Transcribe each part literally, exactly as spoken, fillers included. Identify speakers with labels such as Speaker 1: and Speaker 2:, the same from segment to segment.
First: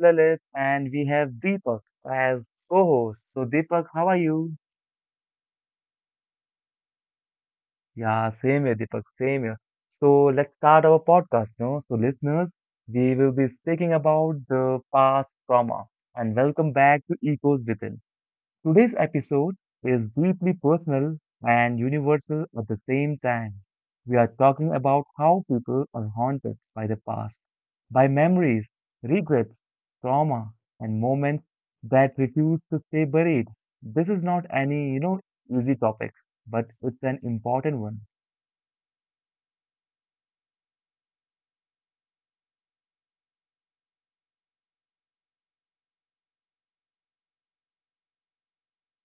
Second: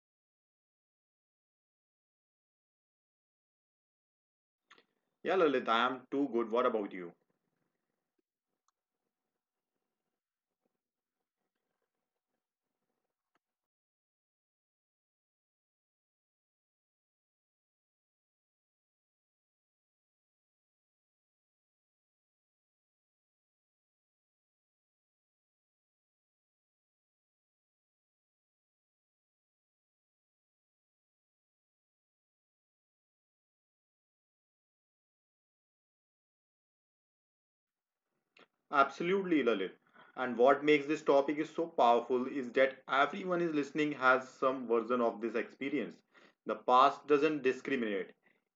Speaker 1: Lalit, and we have Deepak as co-host. So, Deepak, how are you?
Speaker 2: Yeah, Lalit, I am too good. What about you?
Speaker 1: Yeah, same here, Deepak, same here. So, let's start our podcast. No, so listeners, we will be speaking about the past trauma. And welcome back to Echoes Within. Today's episode is deeply personal and universal at the same time. We are talking about how people are haunted by the past, by memories, regrets, trauma, and moments that refuse to stay buried. This is not any, you know, easy topic, but it's an important one.
Speaker 2: Absolutely, Lalit. And what makes this topic is so powerful is that everyone is listening has some version of this experience. The past doesn't discriminate.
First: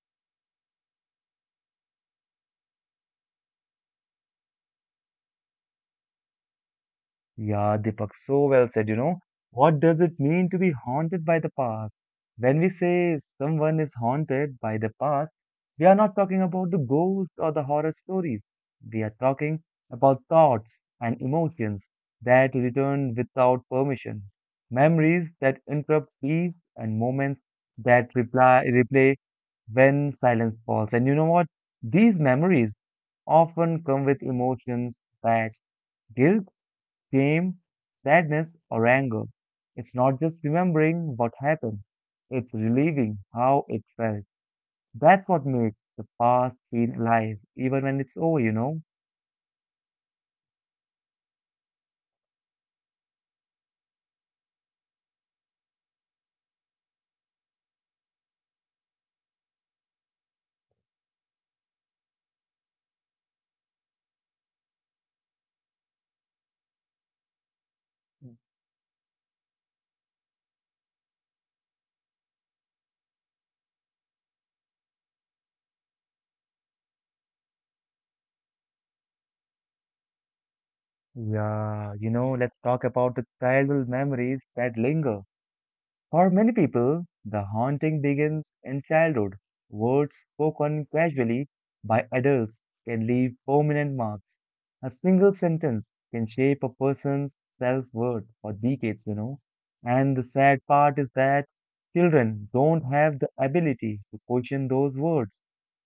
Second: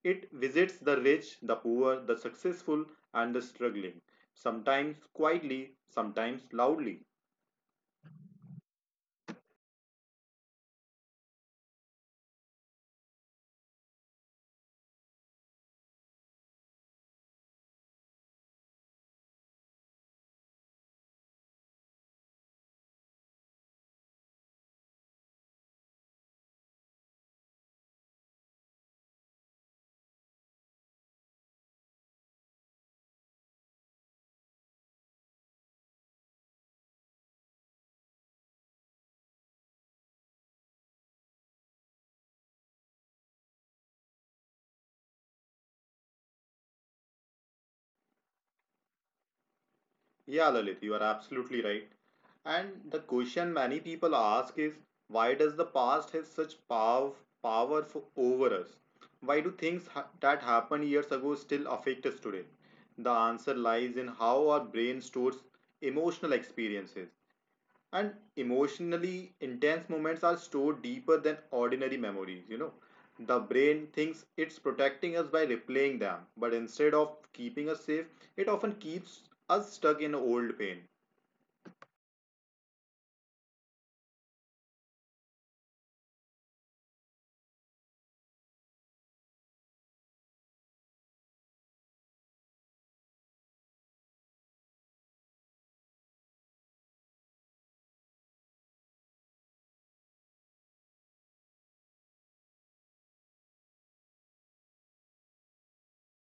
Speaker 2: It visits the rich, the poor, the successful, and the struggling. Sometimes quietly, sometimes loudly.
Speaker 1: Yeah, Deepak, so well said, you know. What does it mean to be haunted by the past? When we say someone is haunted by the past, we are not talking about the ghosts or the horror stories. We are talking about thoughts and emotions that return without permission, memories that interrupt peace, and moments that reply, replay when silence falls. And you know what? These memories often come with emotions that guilt, shame, sadness, or anger. It's not just remembering what happened, it's relieving how it felt. That's what makes the past feel alive, even when it's over, you know?
Speaker 2: Yeah, Lalit, you are absolutely right. And the question many people ask is why does the past have such pow- power for, over us? Why do things ha- that happened years ago still affect us today? The answer lies in how our brain stores emotional experiences, and emotionally intense moments are stored deeper than ordinary memories. You know the brain thinks it's protecting us by replaying them, but instead of keeping us safe, it often keeps us stuck in old pain.
Speaker 1: Yeah, you know, let's talk about the childhood memories that linger. For many people, the haunting begins in childhood. Words spoken casually by adults can leave permanent marks. A single sentence can shape a person's self worth for decades, you know. And the sad part is that children don't have the ability to question those words,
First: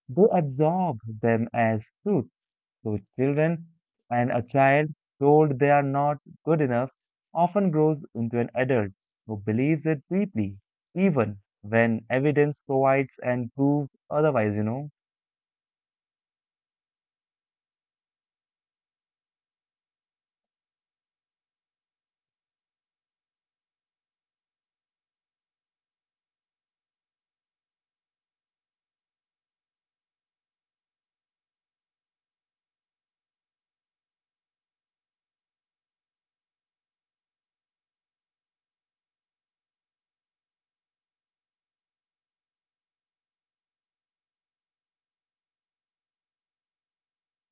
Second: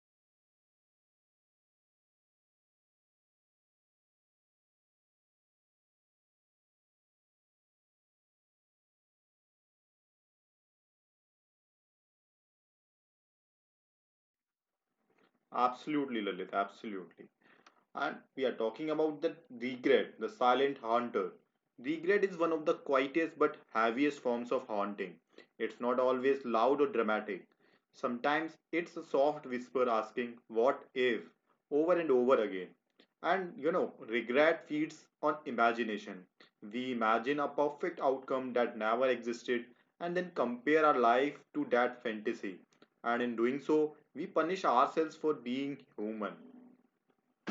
Speaker 1: they absorb them as truth. So children and a child told they are not good enough often grows into an adult who believes it deeply, even when evidence provides and proves otherwise, you know.
Speaker 2: Absolutely, Lalit, absolutely. And we are talking about the regret, the silent haunter. Regret is one of the quietest but heaviest forms of haunting. It's not always loud or dramatic. Sometimes it's a soft whisper asking, "What if?" over and over again. And you know, regret feeds on imagination. We imagine a perfect outcome that never existed and then compare our life to that fantasy. And in doing so, we punish ourselves for being human.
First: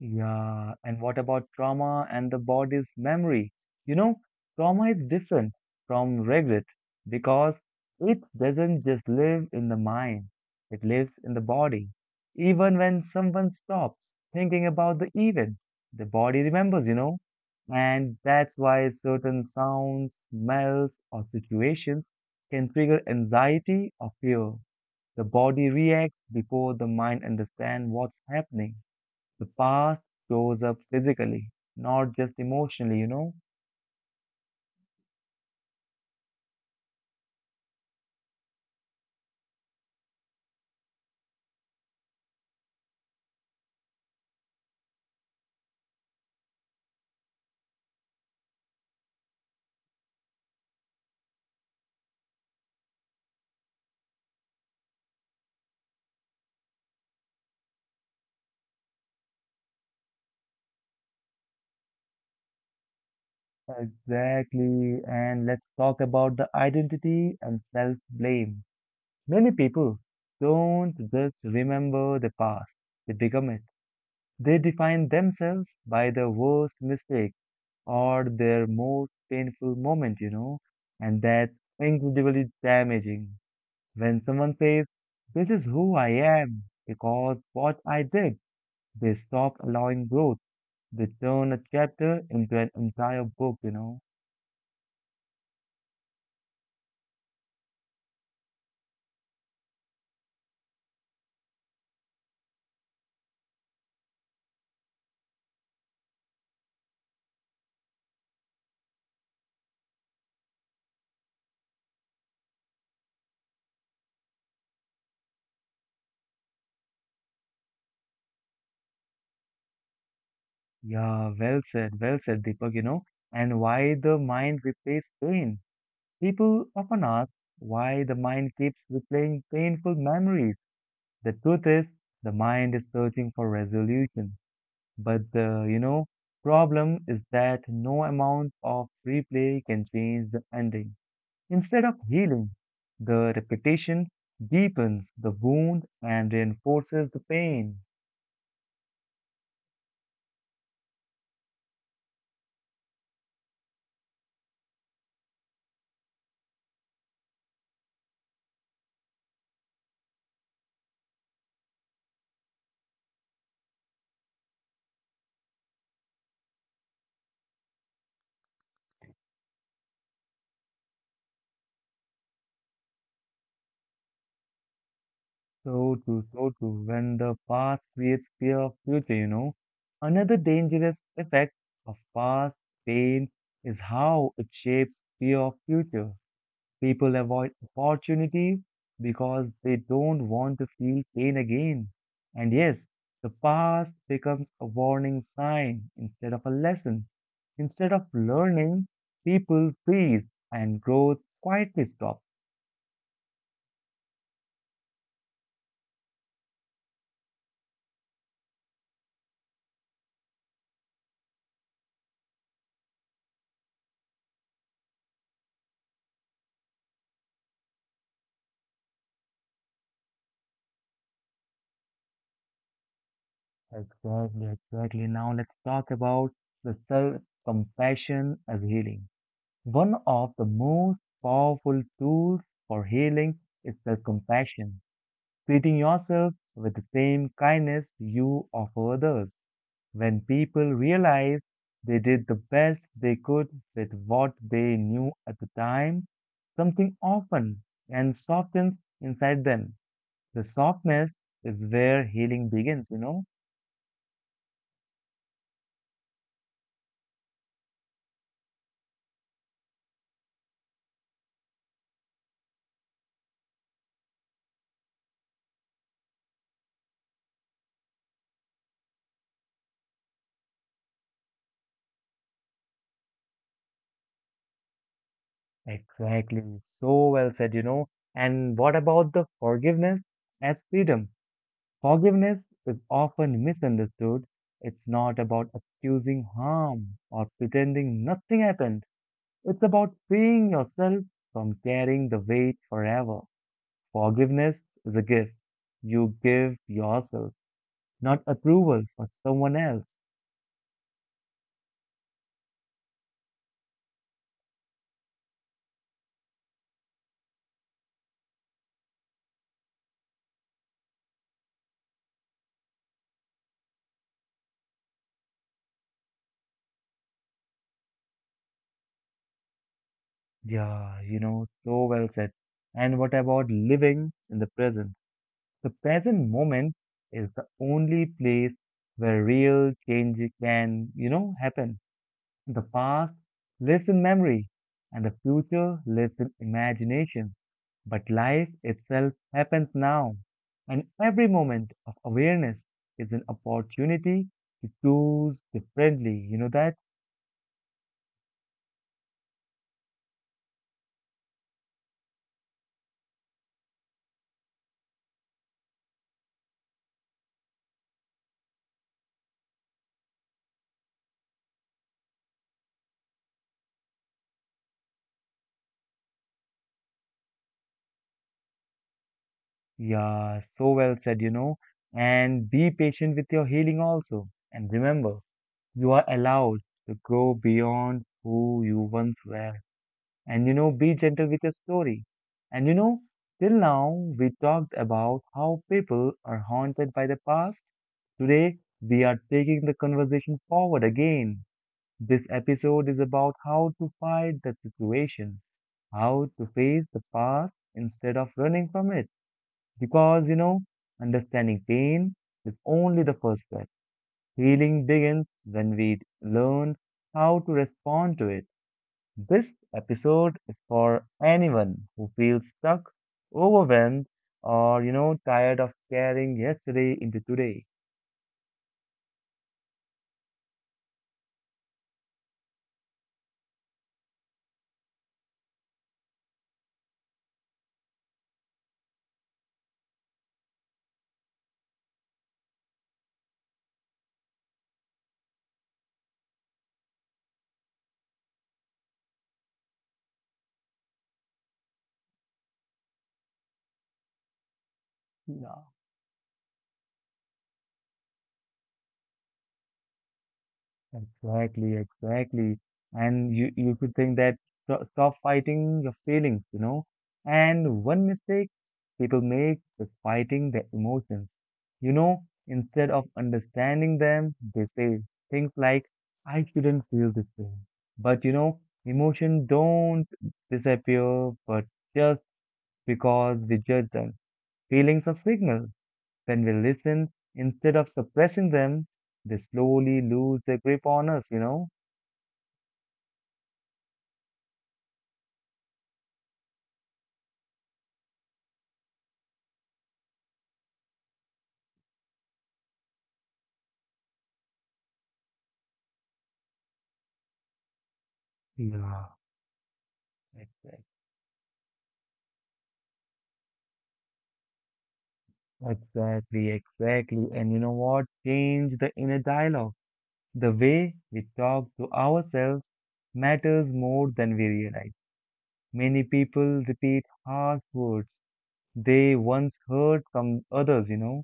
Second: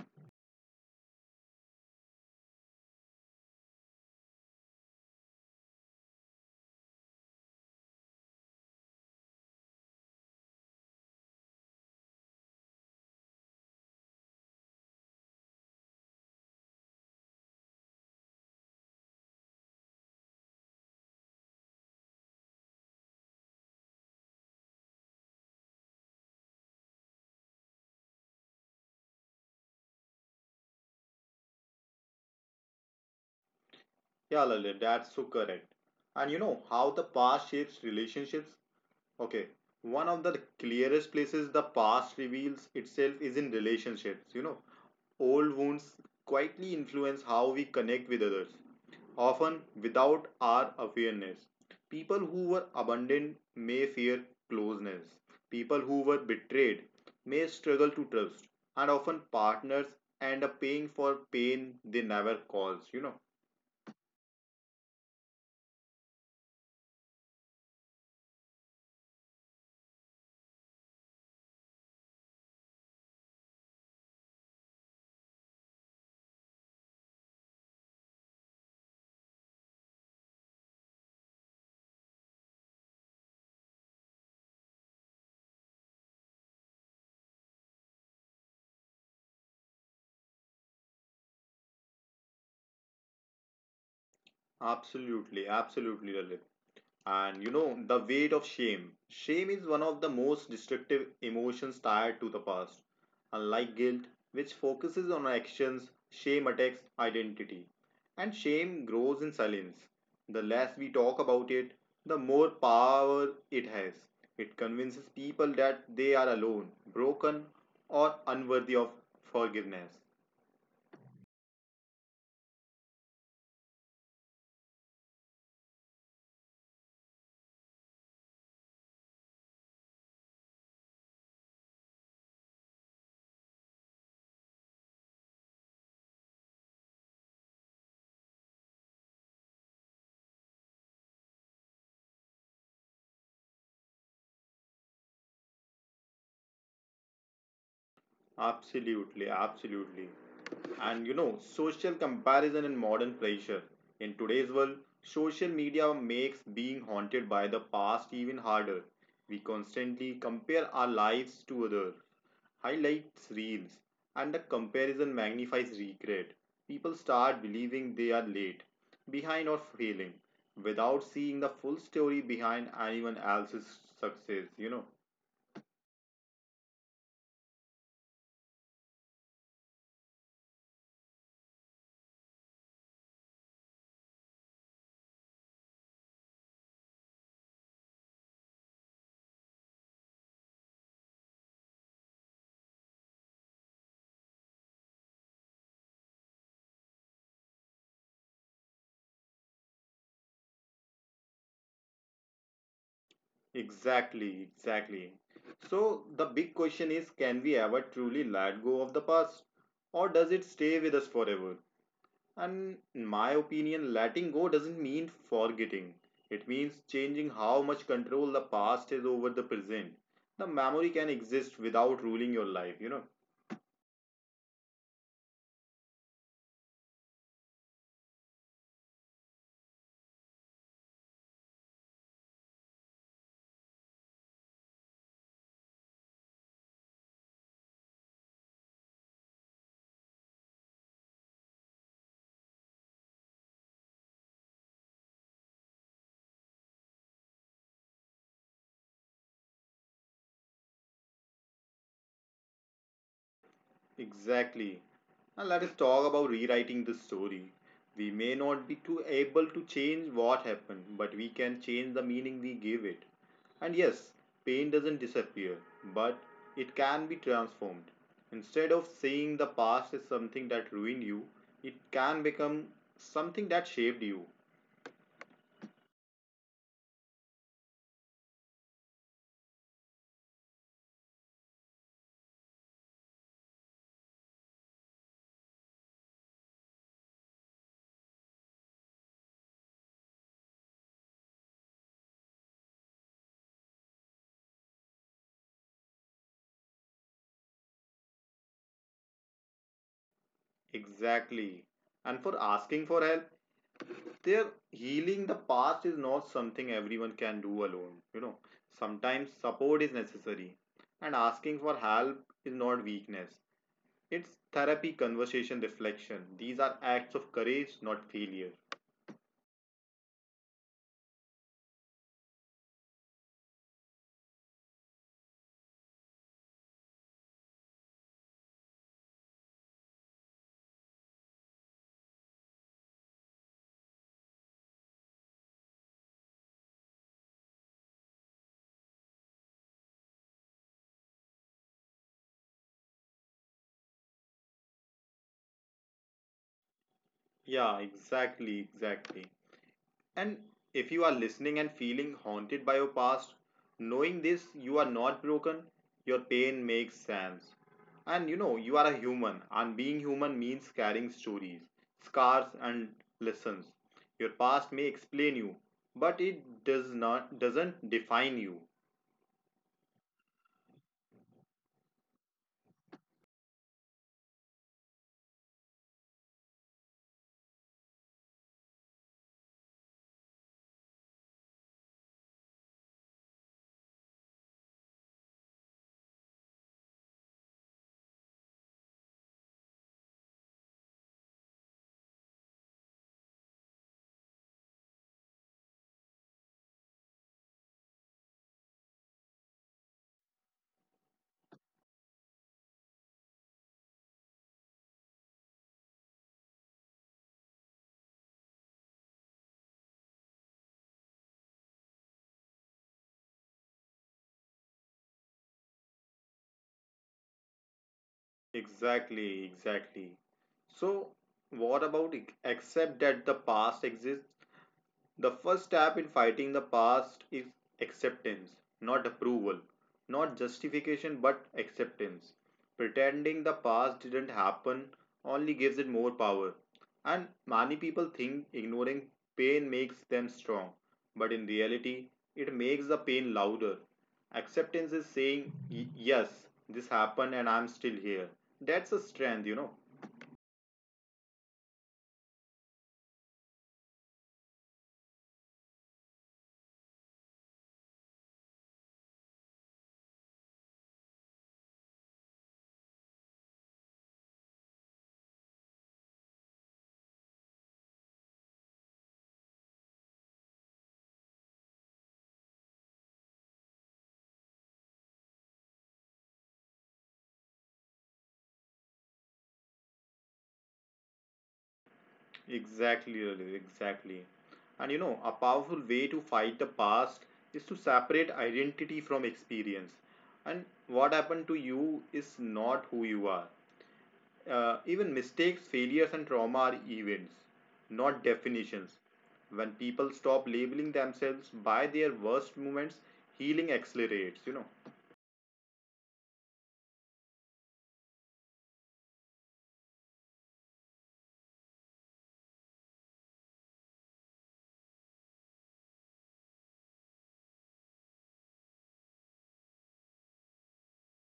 Speaker 1: Yeah, and what about trauma and the body's memory? You know, trauma is different from regret because it doesn't just live in the mind, it lives in the body. Even when someone stops thinking about the event, the body remembers, you know, and that's why certain sounds, smells, or situations can trigger anxiety or fear. The body reacts before the mind understands what's happening. The past shows up physically, not just emotionally, you know?
Speaker 2: Yeah, Lalit, that's so correct. And you know how the past shapes relationships? Okay, one of the clearest places the past reveals itself is in relationships. You know, old wounds quietly influence how we connect with others, often without our awareness. People who were abandoned may fear closeness. People who were betrayed may struggle to trust. And often partners end up paying for pain they never caused, you know.
Speaker 1: Exactly. And let's talk about the identity and self-blame. Many people don't just remember the past, they become it. They define themselves by their worst mistake or their most painful moment, you know, and that's incredibly damaging. When someone says, "This is who I am because what I did," they stop allowing growth. They turn a chapter into an entire book, you know.
Speaker 2: Absolutely, absolutely, Lalit. And you know, the weight of shame. Shame is one of the most destructive emotions tied to the past. Unlike guilt, which focuses on actions, shame attacks identity. And shame grows in silence. The less we talk about it, the more power it has. It convinces people that they are alone, broken, or unworthy of forgiveness.
Speaker 1: Yeah, well said, well said, Deepak, you know. And why the mind replays pain? People often ask why the mind keeps replaying painful memories. The truth is, the mind is searching for resolution. But the, you know, problem is that no amount of replay can change the ending. Instead of healing, the repetition deepens the wound and reinforces the pain.
Speaker 2: Absolutely, absolutely. And you know, social comparison and modern pressure. In today's world, social media makes being haunted by the past even harder. We constantly compare our lives to others, highlights reels, and the comparison magnifies regret. People start believing they are late, behind, or failing, without seeing the full story behind anyone else's success, you know.
Speaker 1: So true, so true. When the past creates fear of future, you know. Another dangerous effect of past pain is how it shapes fear of future. People avoid opportunities because they don't want to feel pain again. And yes, the past becomes a warning sign instead of a lesson. Instead of learning, people freeze and growth quietly stops.
Speaker 2: Exactly, exactly. So the big question is, can we ever truly let go of the past, or does it stay with us forever? And in my opinion, letting go doesn't mean forgetting. It means changing how much control the past has over the present. The memory can exist without ruling your life, you know.
Speaker 1: Exactly, exactly. Now let's talk about the self-compassion as healing. One of the most powerful tools for healing is self-compassion, treating yourself with the same kindness you offer others. When people realize they did the best they could with what they knew at the time, something often and softens inside them. The softness is where healing begins, you know?
Speaker 2: Exactly. Now let us talk about rewriting the story. We may not be too able to change what happened, but we can change the meaning we give it. And yes, pain doesn't disappear, but it can be transformed. Instead of saying the past is something that ruined you, it can become something that shaped you.
Speaker 1: Exactly. So well said, you know. And what about the forgiveness as freedom? Forgiveness is often misunderstood. It's not about excusing harm or pretending nothing happened. It's about freeing yourself from carrying the weight forever. Forgiveness is a gift you give yourself, not approval for someone else.
Speaker 2: Exactly. And for asking for help, their healing the past is not something everyone can do alone. You know sometimes support is necessary, and asking for help is not weakness. It's therapy, conversation, reflection. These are acts of courage, not failure.
Speaker 1: Yeah, you know, so well said. And what about living in the present? The present moment is the only place where real change can, you know, happen. The past lives in memory and the future lives in imagination. But life itself happens now. And every moment of awareness is an opportunity to choose differently. You know that?
Speaker 2: Yeah, exactly, exactly. And if you are listening and feeling haunted by your past, knowing this, you are not broken, your pain makes sense. And you know, you are a human, and being human means carrying stories, scars, and lessons. Your past may explain you, but it does not doesn't define you.
Speaker 1: Yeah, so well said, you know. And be patient with your healing also. And remember, you are allowed to grow beyond who you once were. And you know, be gentle with your story. And you know, till now we talked about how people are haunted by the past. Today we are taking the conversation forward again. This episode is about how to fight that situation, how to face the past instead of running from it. Because you know, understanding pain is only the first step. Healing begins when we learn how to respond to it. This episode is for anyone who feels stuck, overwhelmed, or you know, tired of carrying yesterday into today.
Speaker 2: Exactly, exactly. So, what about ac- accept that the past exists? The first step in fighting the past is acceptance, not approval, not justification, but acceptance. Pretending the past didn't happen only gives it more power. And many people think ignoring pain makes them strong, but in reality, it makes the pain louder. Acceptance is saying,
Speaker 1: Yeah.
Speaker 2: "Y- Yes, this happened and I'm still here." That's a strength. You know.
Speaker 1: Exactly, exactly. And you you could think that sto- stop fighting your feelings, you know. And one mistake people make is fighting their emotions. You know, instead of understanding them, they say things like, "I shouldn't feel this way." But you know, emotions don't disappear, but just because we judge them. Feelings are signals. When we listen, instead of suppressing them, they slowly lose their grip on us, you know?
Speaker 2: Exactly, Lalit, exactly. And you know, a powerful way to fight the past is to separate identity from experience. And what happened to you is not who you are. Uh, even mistakes, failures, and trauma are events, not definitions.
Speaker 1: Yeah,
Speaker 2: When people stop
Speaker 1: exactly.
Speaker 2: labeling themselves by their worst moments, healing accelerates. You know.
Speaker 1: Exactly, exactly. And you know what? Change the inner dialogue. The way we talk to ourselves matters more than we realize. Many people repeat harsh words they once heard from others, you know,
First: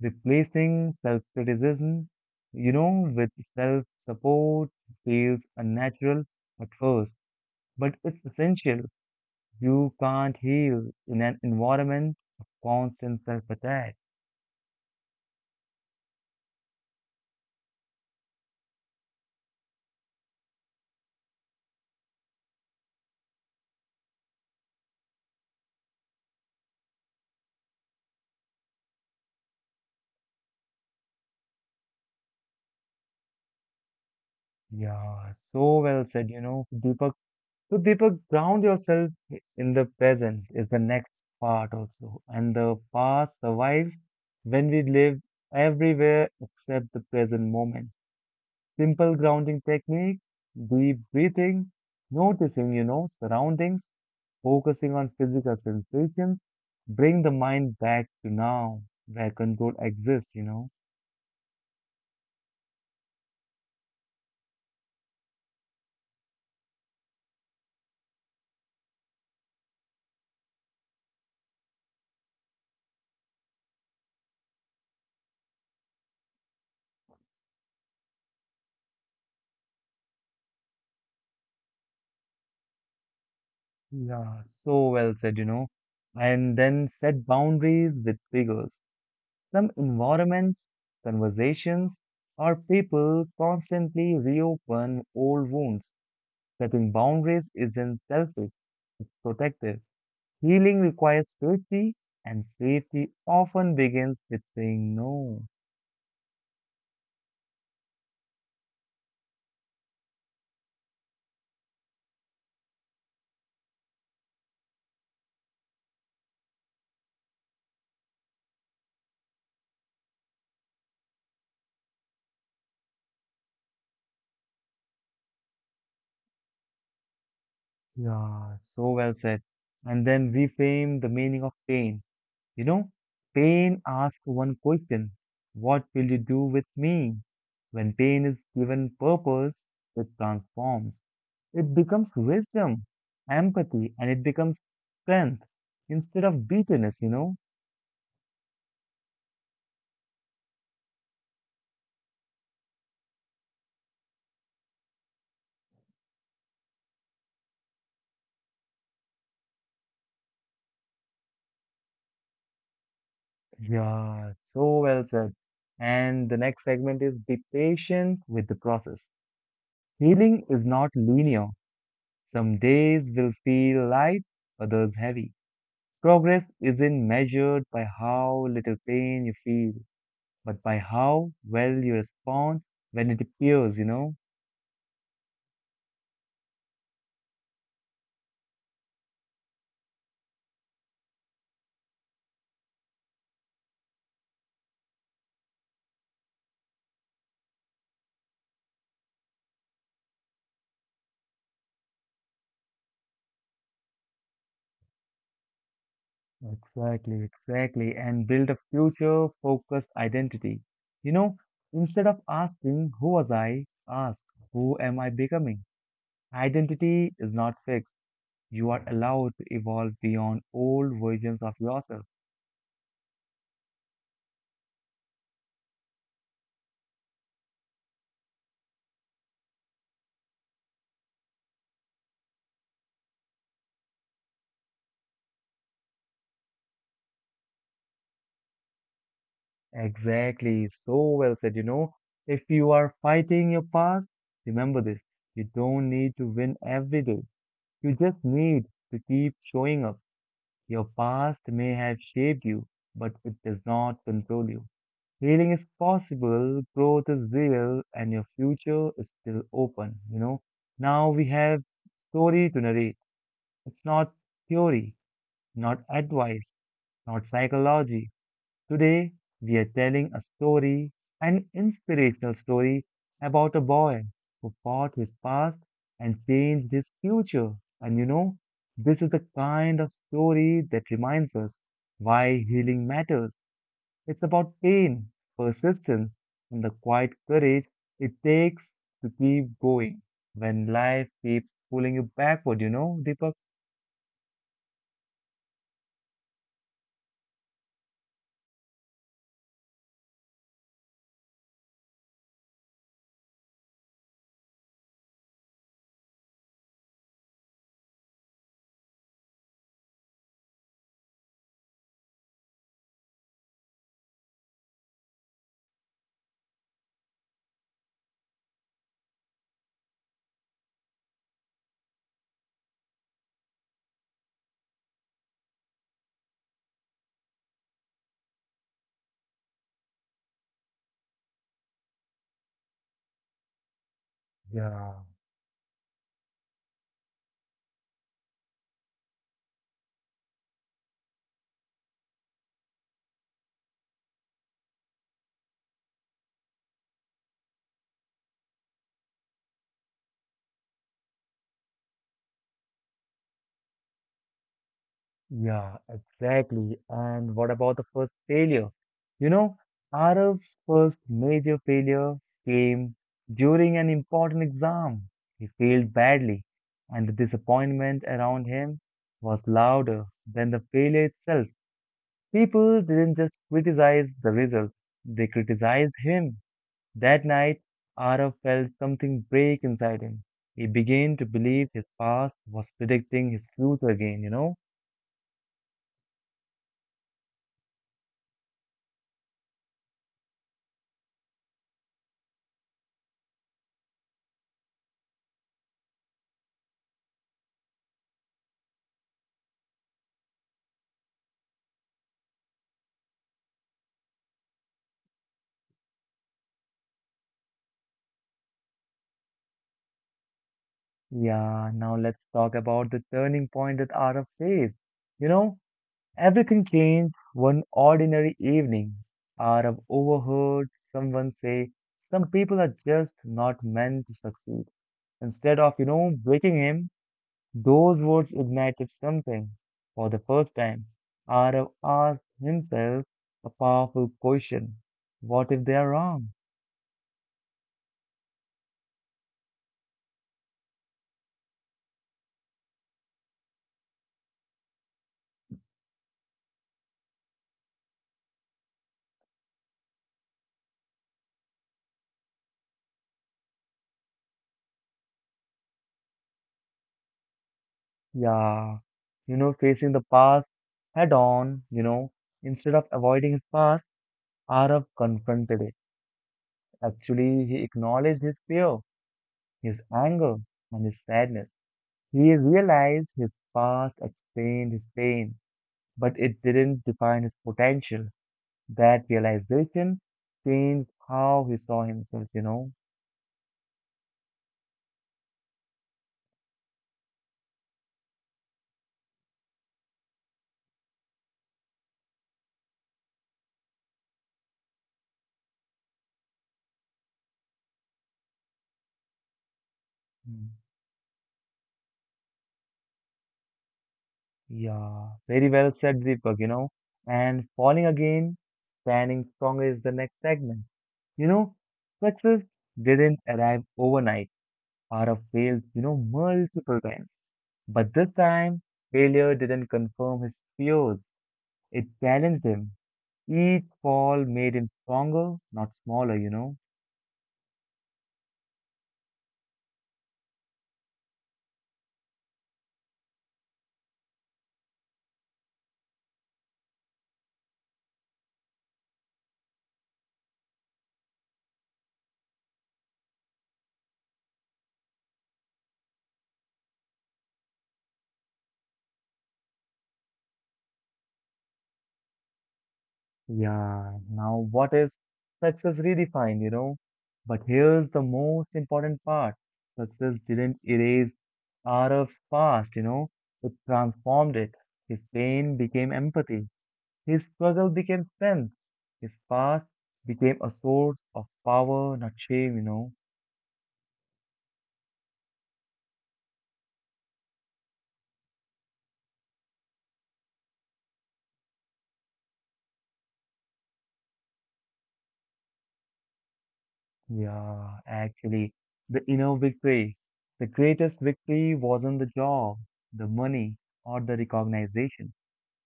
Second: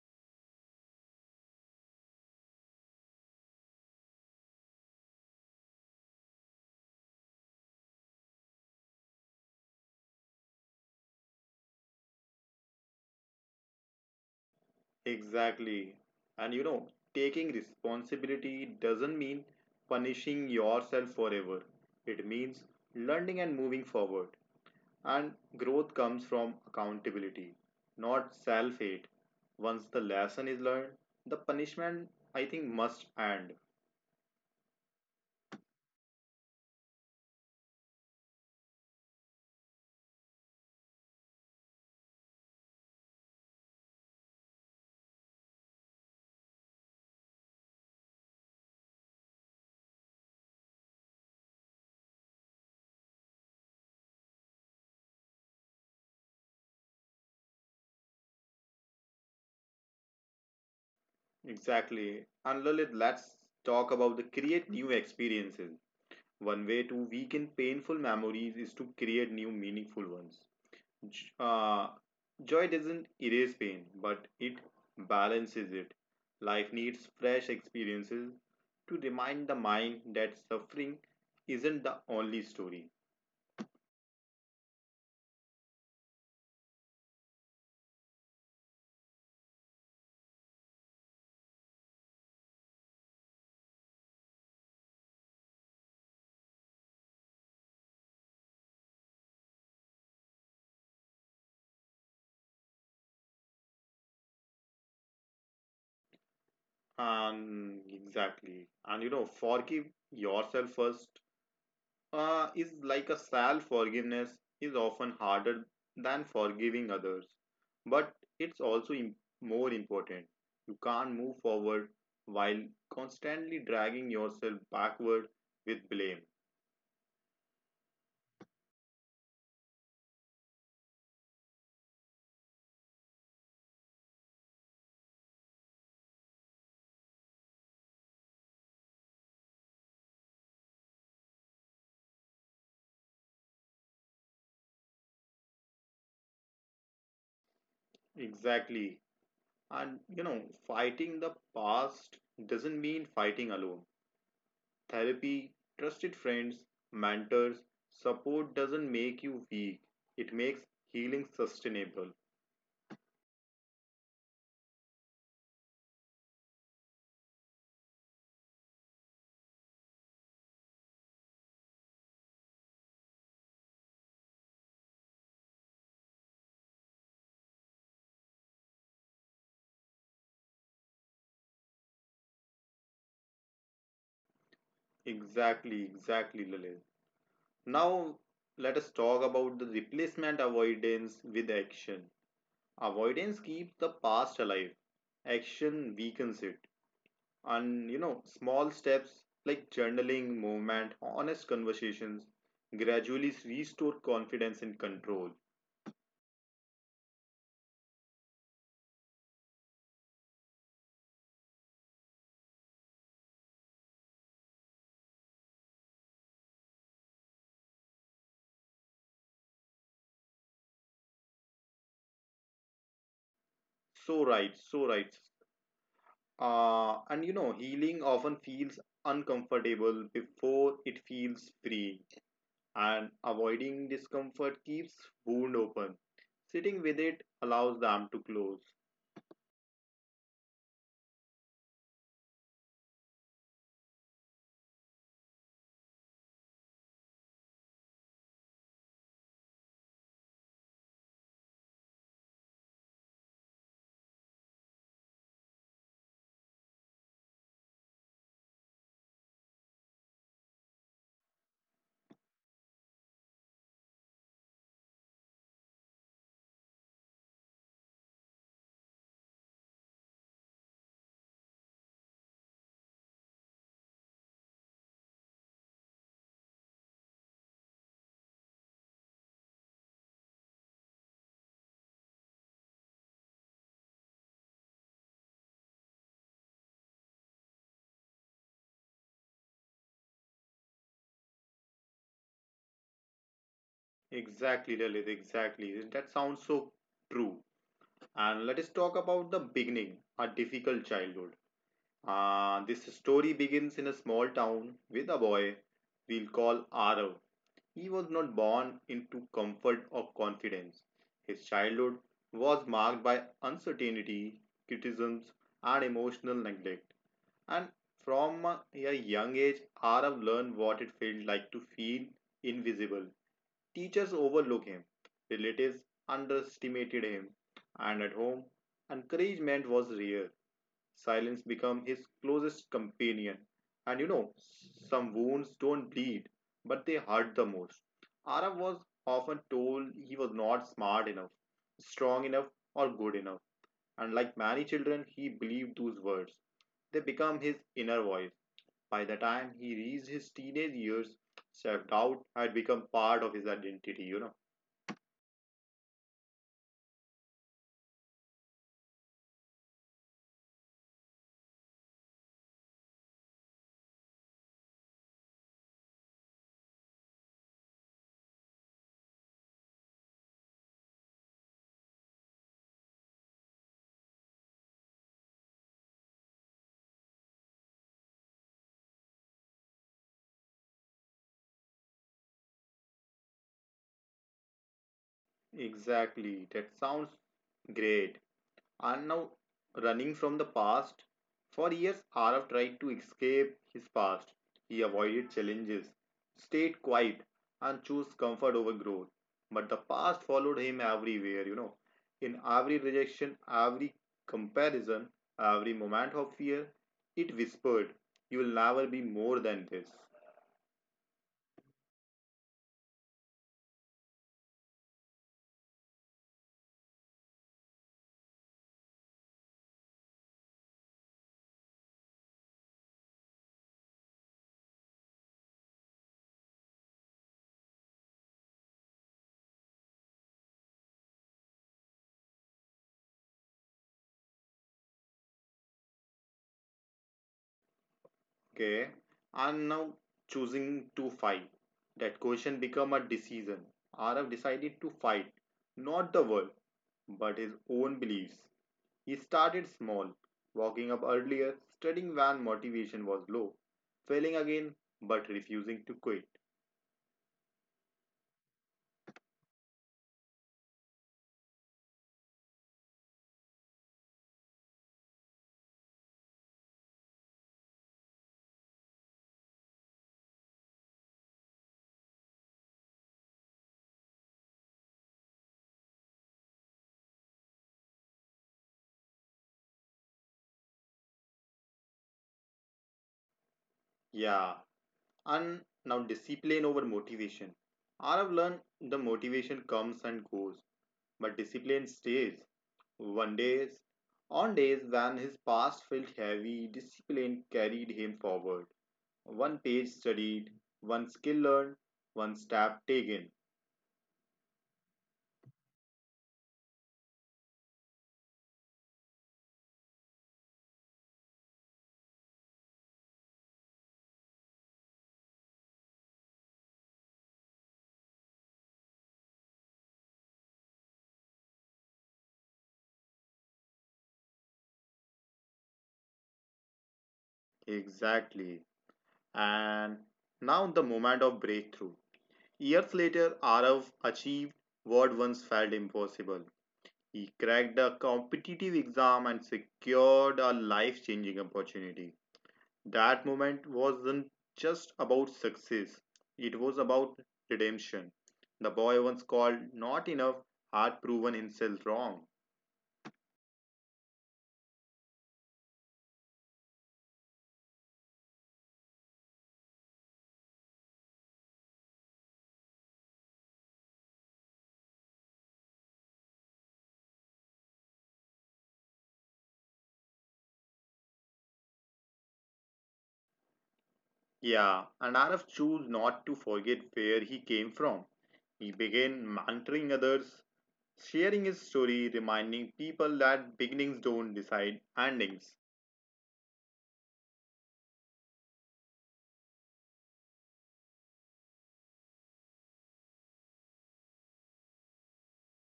Speaker 1: replacing self-criticism, you know, with self-support feels unnatural at first, but it's essential. You can't heal in an environment of constant self-attack.
Speaker 2: Exactly. And you know, taking responsibility doesn't mean punishing yourself forever. It means learning and moving forward. And growth comes from accountability, not self hate. Once the lesson is learned, the punishment, I think, must end.
Speaker 1: Yeah, so well said, you know, Deepak. So, Deepak, ground yourself in the present is the next part also. And the past survives when we live everywhere except the present moment. Simple grounding technique, deep breathing, noticing, you know, surroundings, focusing on physical sensations, bring the mind back to now where control exists, you know.
Speaker 2: Exactly. And Lalit, let's talk about the create new experiences. One way to weaken painful memories is to create new meaningful ones. J- Uh, joy doesn't erase pain, but it balances it. Life needs fresh experiences to remind the mind that suffering isn't the only story.
Speaker 1: Yeah, so well said, you know. And then set boundaries with figures. Some environments, conversations, or people constantly reopen old wounds. Setting boundaries isn't selfish, it's protective. Healing requires safety, and safety often begins with saying no.
Speaker 2: And exactly. And you know, forgive yourself first, uh, is like a self forgiveness is often harder than forgiving others, but it's also im- more important. You can't move forward while constantly dragging yourself backward with blame.
Speaker 1: Yeah, so well said. And then reframe the meaning of pain. You know, pain asks one question. What will you do with me? When pain is given purpose, it transforms. It becomes wisdom, empathy, and it becomes strength instead of bitterness, you know?
Speaker 2: Exactly. And you know fighting the past doesn't mean fighting alone. Therapy, trusted friends, mentors, support doesn't make you weak, it makes healing sustainable.
Speaker 1: Yeah, so well said. And the next segment is be patient with the process. Healing is not linear. Some days will feel light, others heavy. Progress isn't measured by how little pain you feel, but by how well you respond when it appears, you know?
Speaker 2: Exactly, exactly, Lalit. Now, let us talk about the replacement avoidance with action. Avoidance keeps the past alive, action weakens it. And you know, small steps like journaling, movement, honest conversations gradually restore confidence and control.
Speaker 1: Exactly, exactly. And build a future focused identity. You know, instead of asking, who was I? Ask, who am I becoming? Identity is not fixed. You are allowed to evolve beyond old versions of yourself.
Speaker 2: So right, so right. Uh, and you know, healing often feels uncomfortable before it feels free, and avoiding discomfort keeps wound open. Sitting with it allows them to close.
Speaker 1: Exactly. So well said, you know. If you are fighting your past, remember this. You don't need to win every day. You just need to keep showing up. Your past may have shaped you, but it does not control you. Healing is possible, growth is real, and your future is still open. You know, now we have story to narrate. It's not theory, not advice, not psychology. Today, we are telling a story, an inspirational story about a boy who fought his past and changed his future. And you know, this is the kind of story that reminds us why healing matters. It's about pain, persistence, and the quiet courage it takes to keep going when life keeps pulling you backward, you know, Deepak?
Speaker 2: Exactly, Lilith, exactly. That sounds so true. And let us talk about the beginning, a difficult childhood. Uh, this story begins in a small town with a boy we'll call Arav. He was not born into comfort or confidence. His childhood was marked by uncertainty, criticisms, and emotional neglect. And from a young age, Arav learned what it felt like to feel invisible. Teachers overlooked him, relatives underestimated him, and at home encouragement was rare. Silence became his closest companion. And you know
Speaker 1: Yeah.
Speaker 2: some wounds don't bleed, but they hurt the most. Arav was often told he was not smart enough, strong enough, or good enough, and like many children he believed those words. They become his inner voice. By the time he reached his teenage years, self doubt had become part of his identity. You know.
Speaker 1: Yeah, exactly. And what about the first failure? You know, Arab's first major failure came during an important exam. He failed badly, and the disappointment around him was louder than the failure itself. People didn't just criticize the result, they criticized him. That night, Arab felt something break inside him. He began to believe his past was predicting his future again, you know?
Speaker 2: Exactly. That sounds great. Are now running from the past. For years, Arav tried to escape his past. He avoided challenges, stayed quiet, and chose comfort over growth. But the past followed him everywhere. You know. In every rejection, every comparison, every moment of fear, it whispered, "You will never be more than this."
Speaker 1: Yeah, now let's talk about the turning point that Araf faced. You know, everything changed one ordinary evening. Araf overheard someone say, "Some people are just not meant to succeed." Instead of, you know, breaking him, those words ignited something. For the first time, Araf asked himself a powerful question. What if they are wrong?
Speaker 2: Okay? And now choosing to fight. That question became a decision. Arav decided to fight, not the world, but his own beliefs. He started small, walking up earlier, studying when motivation was low, failing again, but refusing to quit.
Speaker 1: Yeah, you know, facing the past head on, you know, instead of avoiding his past, Arav confronted it. Actually, he acknowledged his fear, his anger, and his sadness. He realized his past explained his pain, but it didn't define his potential. That realization changed how he saw himself, you know.
Speaker 2: Yeah, and now discipline over motivation. I have learned the motivation comes and goes, but discipline stays. One days, on days when his past felt heavy, discipline carried him forward. One page studied,
Speaker 1: Hmm.
Speaker 2: one skill learned, one step taken.
Speaker 1: Yeah, very well said, Deepak, you know. And falling again, standing strong is the next segment. You know, success didn't arrive overnight. Aarav failed, you know, multiple times. But this time, failure didn't confirm his fears. It challenged him. Each fall made him stronger, not smaller, you know.
Speaker 2: Exactly. And now the moment of breakthrough. Years later, Arav achieved what once felt impossible. He cracked a competitive exam and secured a life changing opportunity. That moment wasn't just about success, it was about redemption. The boy once called not enough had proven himself wrong.
Speaker 1: Yeah, now what is success redefined, you know? But here's the most important part. Success didn't erase Arav's past, you know, it transformed it. His pain became empathy. His struggle became strength. His past became a source of power, not shame, you know.
Speaker 2: Yeah, and Arav chose not to forget where he came from. He began mentoring others, sharing his story, reminding people that beginnings don't decide endings.
Speaker 1: Yeah, actually, the inner victory. The greatest victory wasn't the job, the money, or the recognition.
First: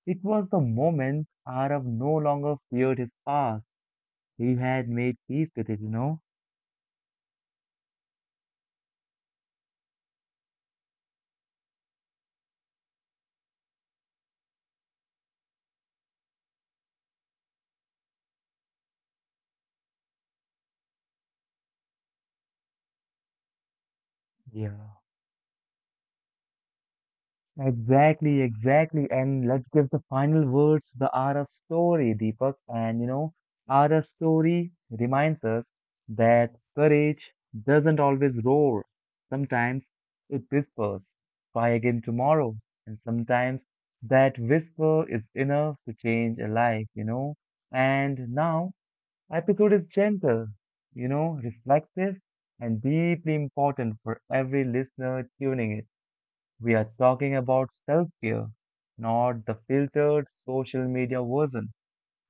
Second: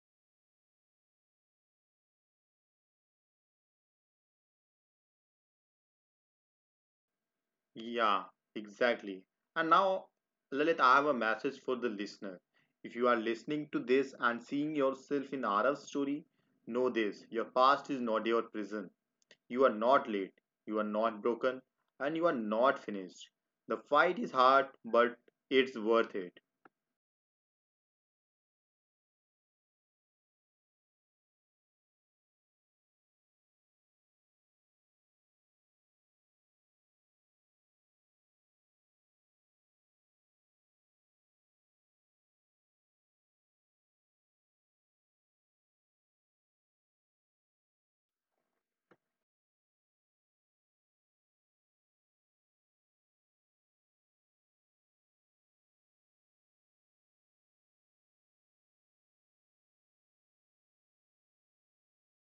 Speaker 1: It was the moment Arav no longer feared his past. He had made peace with it, you know.
Speaker 2: Yeah, exactly. And now, Lalit, I have a message for the listener. If you are listening to this and seeing yourself in Arav's story, know this: your past is not your prison. You are not late, you are not broken, and you are not finished. The fight is hard,
Speaker 1: Yeah.
Speaker 2: but it's worth it.
Speaker 1: Exactly, exactly. And let's give the final words to the hour of story, Deepak. And you know, hour of story reminds us that courage doesn't always roar. Sometimes it whispers, try again tomorrow. And sometimes that whisper is enough to change a life, you know. And now, episode is gentle, you know, reflective and deeply important for every listener tuning in. We are talking about self care, not the filtered social media version,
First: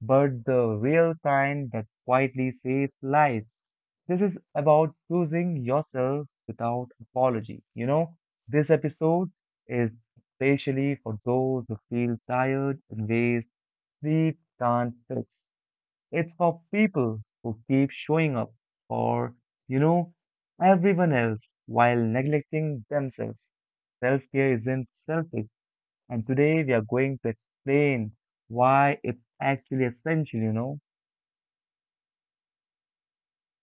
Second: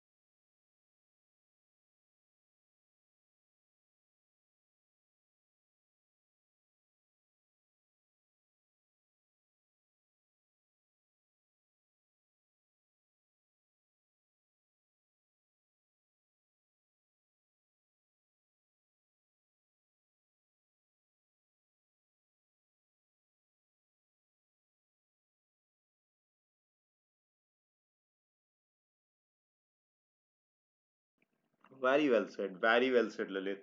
Speaker 1: but the real kind that quietly saves lives. This is about choosing yourself without apology. You know, this episode is especially for those who feel tired in ways sleep can't fix. It's for people who keep showing up for, you know, everyone else while neglecting themselves. Self care isn't selfish, and today we are going to explain why it's actually essential, you know.
Speaker 2: Very well said, very well said, Lalit.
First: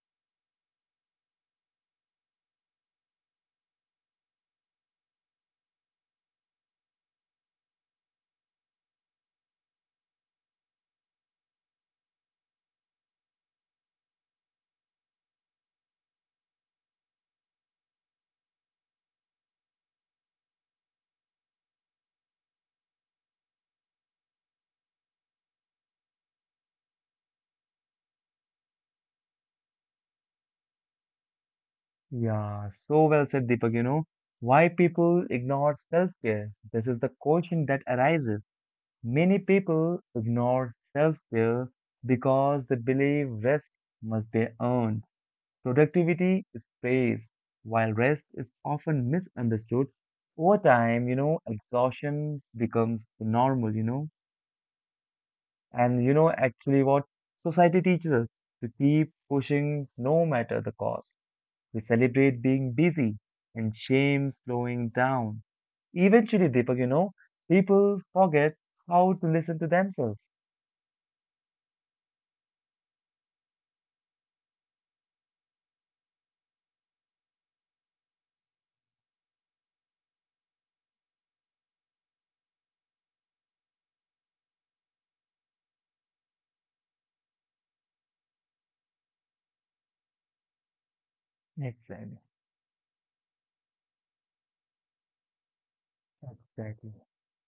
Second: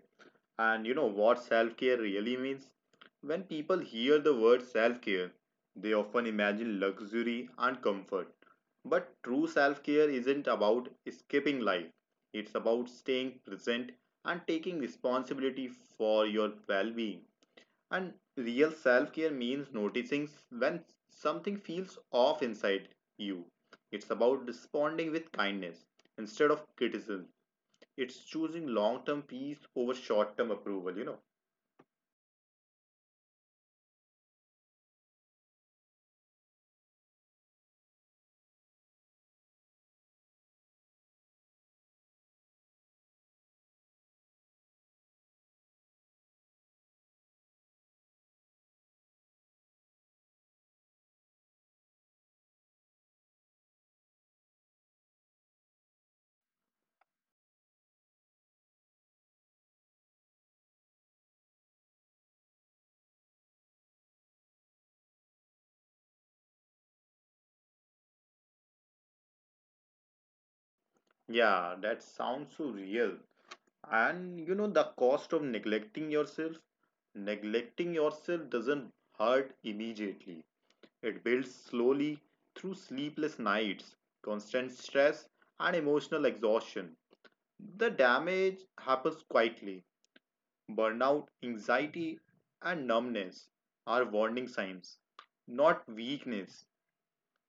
Speaker 2: And you know what self care really means? When people hear the word self care, they often imagine luxury and comfort. But true self care isn't about escaping life, it's about staying present and taking responsibility for your well being. And real self care means noticing when something feels off inside you. It's about responding with kindness instead of criticism. It's choosing long term peace over short term approval. You know.
Speaker 1: Yeah, so well said, Deepak, you know. Why people ignore self-care? This is the question that arises. Many people ignore self-care because they believe rest must be earned. Productivity is praised, while rest is often misunderstood. Over time, you know, exhaustion becomes normal, you know. And you know, actually, what society teaches us to keep pushing no matter the cost. We celebrate being busy and shame slowing down. Eventually, Deepak, you know, people forget how to listen to themselves.
Speaker 2: Yeah, that sounds so real. And you know, the cost of neglecting yourself? Neglecting yourself doesn't hurt immediately. It builds slowly through sleepless nights, constant stress, and emotional exhaustion. The damage happens quietly. Burnout, anxiety,
Speaker 1: Exactly.
Speaker 2: and numbness are warning signs, not weakness.
Speaker 1: Exactly.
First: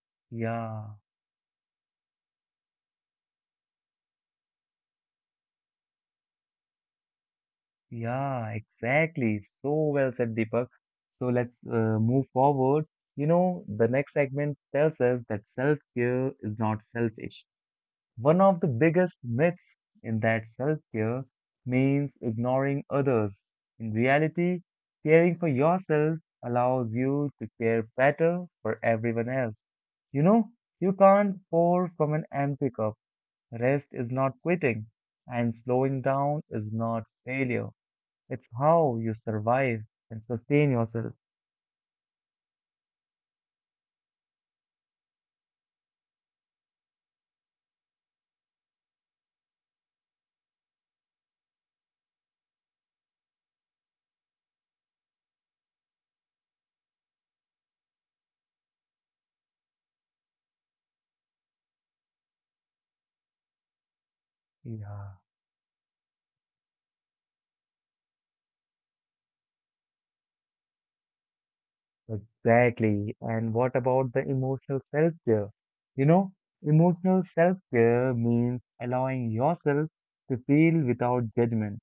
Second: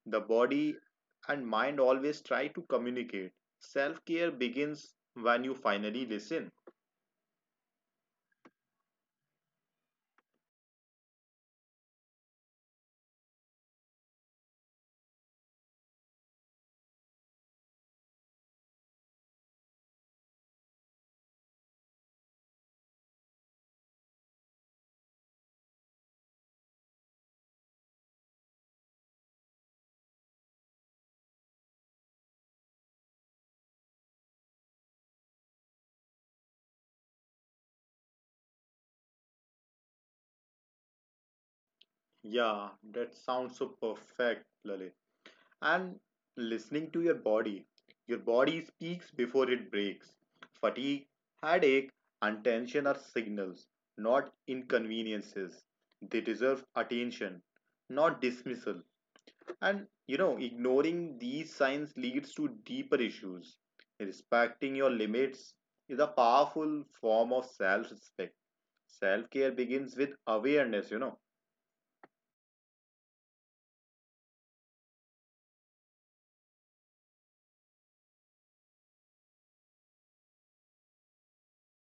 Speaker 2: The body
Speaker 1: Yeah.
Speaker 2: and mind always try to communicate. Self care begins when you finally listen.
Speaker 1: Yeah, exactly. So well said, Deepak. So let's uh, move forward. You know, the next segment tells us that self care is not selfish. One of the biggest myths in that self care means ignoring others. In reality, caring for yourself allows you to care better for everyone else. You know, you can't pour from an empty cup. Rest is not quitting, and slowing down is not failure. It's how you survive and sustain yourself.
Speaker 2: Yeah, that sounds so perfect, Lalit. And listening to your body. Your body speaks before it breaks. Fatigue, headache, and tension are signals, not inconveniences. They deserve attention, not dismissal. And you know, ignoring these signs leads to deeper issues. Respecting your
Speaker 1: Yeah.
Speaker 2: limits is a powerful form of self respect. Self care begins with awareness. You know.
Speaker 1: Exactly. And what about the emotional self-care? You know, Emotional self-care means allowing yourself to feel without judgment.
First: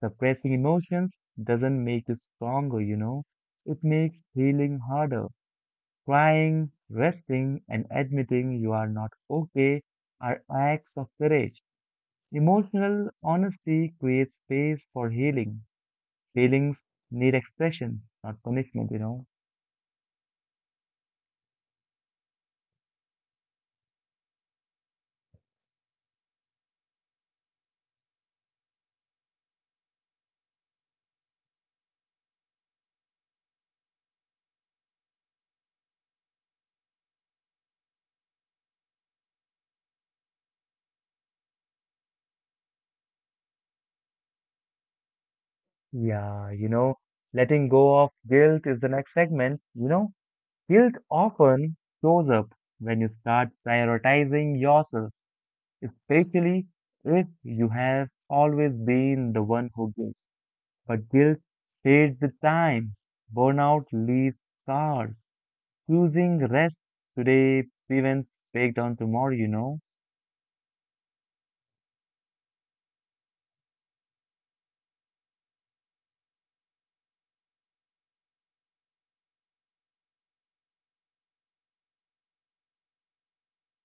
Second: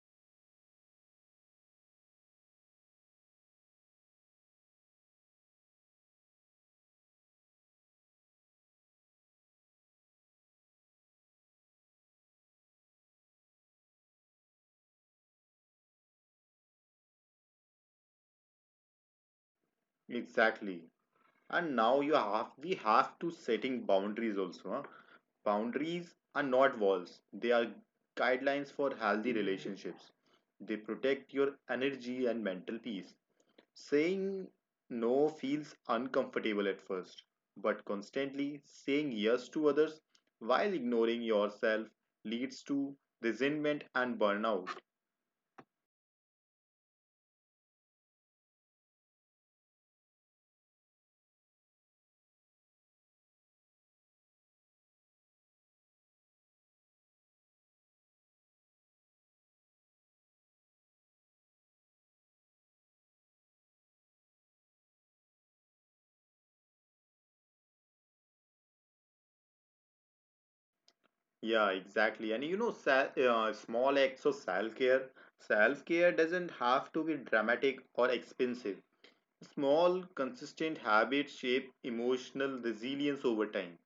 Speaker 1: Suppressing emotions doesn't make you stronger, you know. It makes healing harder. Crying, resting, and admitting you are not okay are acts of courage. Emotional honesty creates space for healing. Feelings need expression, not punishment, you know.
Speaker 2: Exactly. And now you have we have to setting boundaries also. Huh? Boundaries are not walls. They are guidelines for healthy relationships. They protect your energy and mental peace. Saying no feels uncomfortable at first, but constantly saying yes to others while ignoring yourself leads to resentment and burnout.
Speaker 1: Yeah, you know, letting go of guilt is the next segment. You know, guilt often shows up when you start prioritizing yourself, especially if you have always been the one who gives. But guilt fades with time. Burnout leaves scars. Choosing rest today prevents breakdown tomorrow, you know.
Speaker 2: Yeah, exactly. And you know, sa- uh, small acts of self care. Self care doesn't have to be dramatic or expensive. Small, consistent habits shape emotional resilience over time.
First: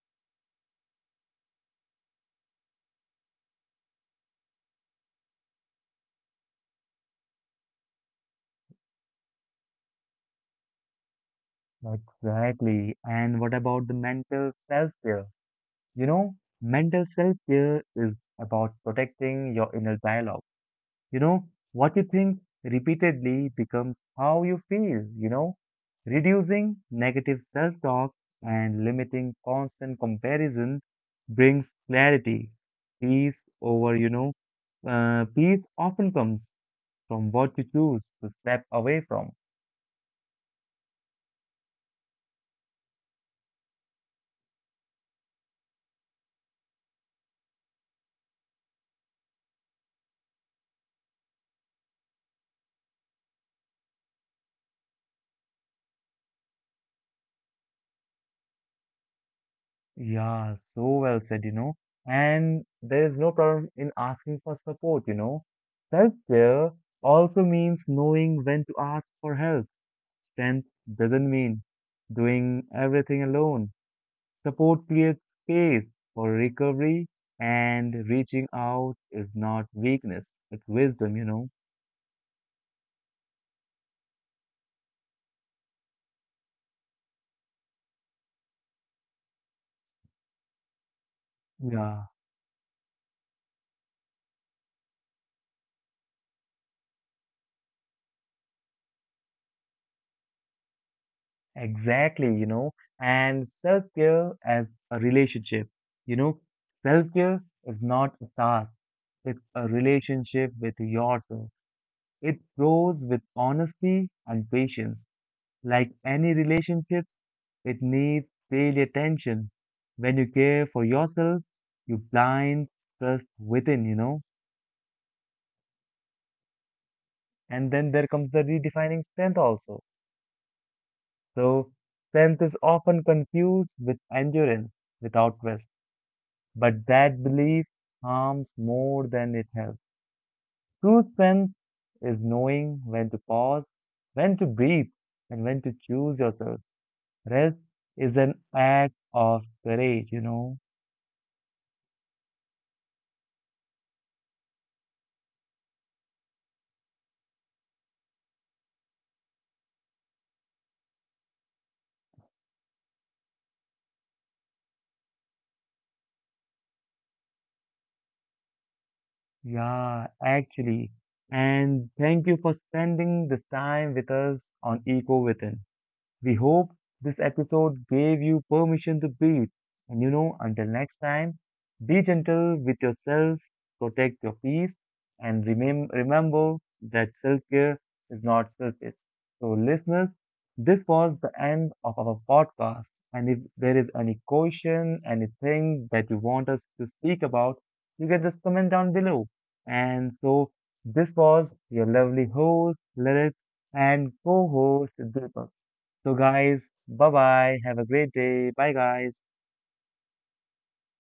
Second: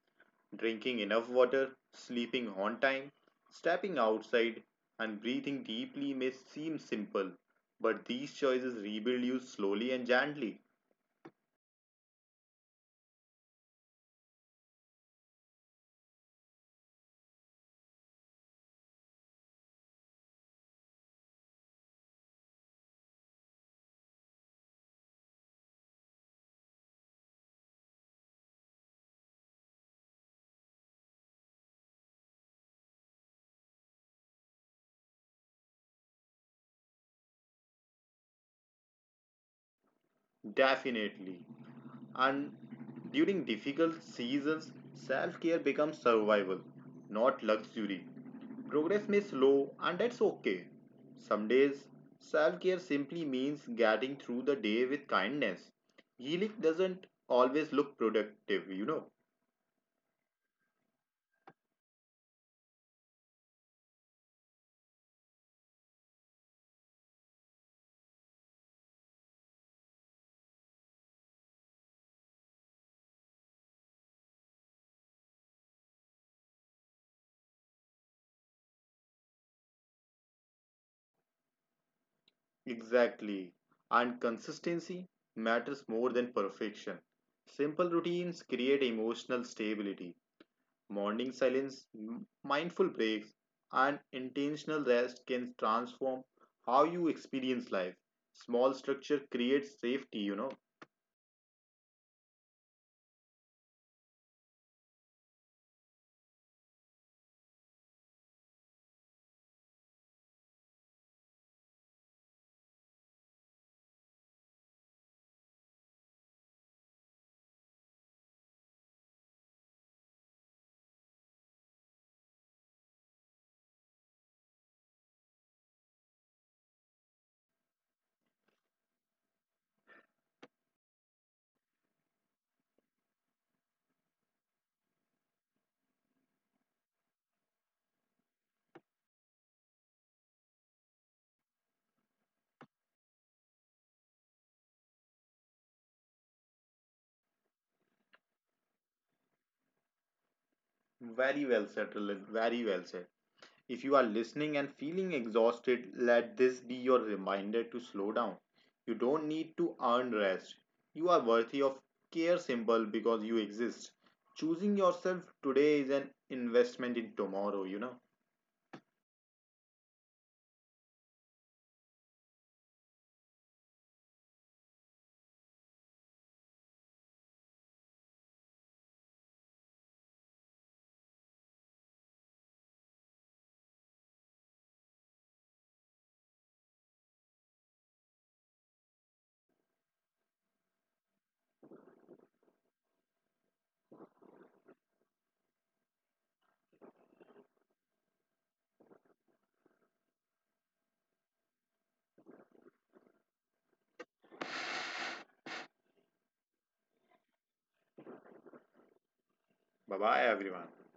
Speaker 2: Drinking enough water, sleeping on time, stepping outside, and breathing deeply may seem simple, but these choices rebuild you slowly and gently.
Speaker 1: Exactly. And what about the mental self-care? You know, Mental self-care is about protecting your inner dialogue. You know, what you think repeatedly becomes how you feel, you know. Reducing negative self-talk and limiting constant comparison brings clarity. Peace over, you know, uh, peace often comes from what you choose to step away from.
Speaker 2: Definitely. And during difficult seasons, self care becomes survival, not luxury. Progress may slow, and that's okay. Some days, self care simply means getting through the day with kindness. Healing doesn't always look productive. You know.
Speaker 1: Yeah, so well said, you know. And there is no problem in asking for support, you know. Self-care also means knowing when to ask for help. Strength doesn't mean doing everything alone. Support creates space for recovery, and reaching out is not weakness, it's wisdom, you know.
Speaker 2: Exactly. And consistency matters more than perfection. Simple routines create emotional stability. Morning silence,
Speaker 1: Yeah.
Speaker 2: m- mindful breaks, and intentional rest can transform how you experience life. Small structure creates safety. You know.
Speaker 1: Exactly, you know, and self care as a relationship. You know, Self care is not a task, it's a relationship with yourself. It grows with honesty and patience. Like any relationships, it needs daily attention. When you care for yourself, you blind trust within, you know, and then there comes the redefining strength also. So, strength is often confused with endurance without rest. But that belief harms more than it helps. True strength is knowing when to pause, when to breathe, and when to choose yourself. Rest is an act of courage, you know.
Speaker 2: Very well said, Lalit, very well said. If you are listening and feeling exhausted, let this be your reminder to slow down. You don't need to earn rest. You are worthy of care symbol because you exist. Choosing yourself today is an investment in tomorrow. You know.
Speaker 1: Yeah, actually. And thank you for spending this time with us on Eco Within. We hope this episode gave you permission to breathe. And you know, until next time, be gentle with yourself, protect your peace, and remem- remember that self care is not selfish. So, listeners, this was the end of our podcast. And if there is any question, anything that you want us to speak about, you can just comment down below. And so, this was your lovely host, Lilith, and co host, Deepak. So, guys, bye bye. Have a great day. Bye, guys.
Speaker 2: Bye bye, everyone.